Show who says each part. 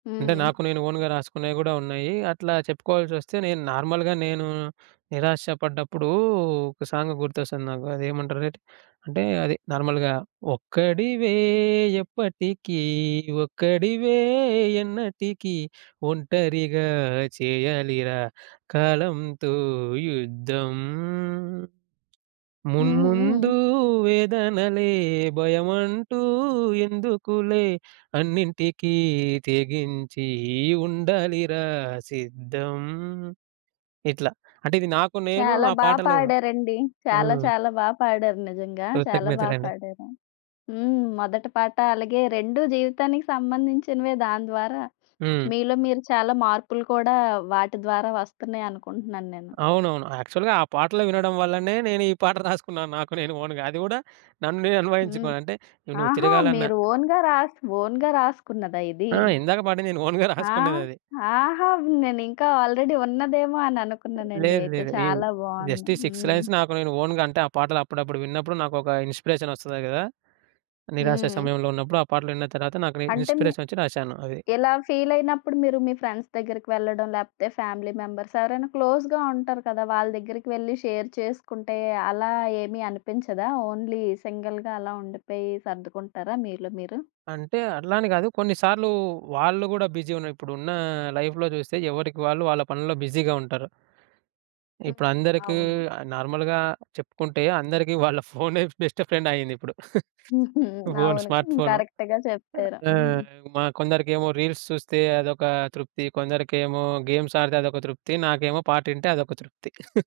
Speaker 1: అంటే
Speaker 2: హ్మ్.
Speaker 1: నాకు నేను ఓన్‌గా రాసుకునేయి గూడా ఉన్నాయి. అట్లా చెప్పుకోవాల్సోస్తే, నేను నార్మల్‌గా నేను నిరాశ పడ్డప్పుడు ఒక సాంగ్ గుర్తొస్తుంది నాకు. అది ఏమంటారటె? అంటే అది నార్మల్‌గా ఒక్కడివే ఎప్పటికీ ఒక్కడివే ఎన్నటికీ ఒంటరిగా చేయాలిరా కాలంతో యుద్ధం.
Speaker 2: హ్మ్,
Speaker 1: మున్ముందు
Speaker 2: హ్మ్.
Speaker 1: వేదనలే భయమంటూ ఎందుకులే అన్నింటికీ తెగించి ఉండాలిరా సిద్ధం. ఇట్లా అంటే ఇది నాకు నేను
Speaker 2: చాలా
Speaker 1: ఆ
Speaker 2: బా
Speaker 1: పాటలు
Speaker 2: పాడారండి. చాలా
Speaker 1: హ్మ్.
Speaker 2: చాలా బా పాడారు, నిజంగా. చాలా బా
Speaker 1: కృతజ్ఞతలండి.
Speaker 2: పాడారు. హ్మ్. మొదటి పాట అలాగే 2 జీవితానికి సంబంధించినవే దాని ద్వారా,
Speaker 1: హ్మ్.
Speaker 2: మీలో మీరు చాలా మార్పులు కూడా వాటి ద్వారా వస్తున్నాయనుకుంటున్నాను నేను.
Speaker 1: అవునవును. యాక్చువల్‌గా ఆ పాటలు వినడం వల్లనే నేను ఈ పాట రాసుకున్నాను నాకు నేను ఓన్‌గా. అది గూడా నన్ను నేను
Speaker 2: హ్మ్.
Speaker 1: అన్వయించుకోను అంటే నువ్వు
Speaker 2: ఆహా!
Speaker 1: తిరగాలన్న.
Speaker 2: మీరు ఓన్‌గా రాస్ ఓన్‌గా రాసుకున్నదా ఇది?
Speaker 1: ఆ! ఇందాక పాట నేను ఓన్‌గా
Speaker 2: ఆ!
Speaker 1: రాసుకున్నదది.
Speaker 2: ఆహా! నేనింక ఆల్రెడీ ఉన్నదేమో అననుకున్నానండి
Speaker 1: లేదు,
Speaker 2: అయితే
Speaker 1: లేదు. ఏమి
Speaker 2: చాలా బావుంది.
Speaker 1: జస్ట్ ఈ 6
Speaker 2: హ్మ్.
Speaker 1: లైన్స్ నాకు నేను ఓన్‌గా అంటే ఆ పాటలు అప్పుడప్పుడు విన్నప్పుడు నాకొక ఇన్స్పిరేషన్ ఒస్తది గదా! నిరాశ
Speaker 2: హ్మ్.
Speaker 1: సమయంలో ఉన్నప్పుడు ఆ పాటలు విన్న తర్వాత నాకు
Speaker 2: అంటే మి
Speaker 1: ఇన్‌స్పిరేషనొచ్చి రాసాను అది.
Speaker 2: ఇలా ఫీల్ అయినప్పుడు మీరు మీ ఫ్రెండ్స్ దగ్గరికి వెళ్ళడం, లేకపోతే ఫ్యామిలీ మెంబర్స్ ఎవరైనా క్లోజ్‌గా ఉంటారు కద. వాళ్ళ దగ్గరికి వెళ్లి షేర్ చేసుకుంటే అలా ఏమీ అనిపించదా? ఓన్లీ సింగిల్‌గా అలా ఉండిపోయి సర్దుకుంటారా మీలో మీరు?
Speaker 1: అంటే అట్లాని కాదు. కొన్నిసార్లు వాళ్ళు కూడా బిజీ ఉన్న ఇప్పుడున్న, లైఫ్‌లో చూస్తే ఎవరికి వాళ్ళు వాళ్ళ పనుల్లో బిజీగా ఉంటారు.
Speaker 2: హ్మ్.
Speaker 1: ఇప్పుడందరికి
Speaker 2: అవును.
Speaker 1: నార్మల్‌గా చెప్పుకుంటే అందరికి వాళ్ళ ఫోనే బెస్ట్ ఫ్రెండ్ అయిందిప్పుడు.
Speaker 2: హుహు,
Speaker 1: ఫోను
Speaker 2: అవును.
Speaker 1: స్మార్ట్‌ఫోను.
Speaker 2: కరెక్ట్‌గా చెప్పారు.
Speaker 1: అ
Speaker 2: హ్మ్.
Speaker 1: ఆహ్, మా కొందరికేమో రీల్స్ చూస్తే అదొక తృప్తి. కొందరికేమో గేమ్స్ ఆడితే అదొక తృప్తి. నాకేమో పాటింటే అదొక తృప్తి.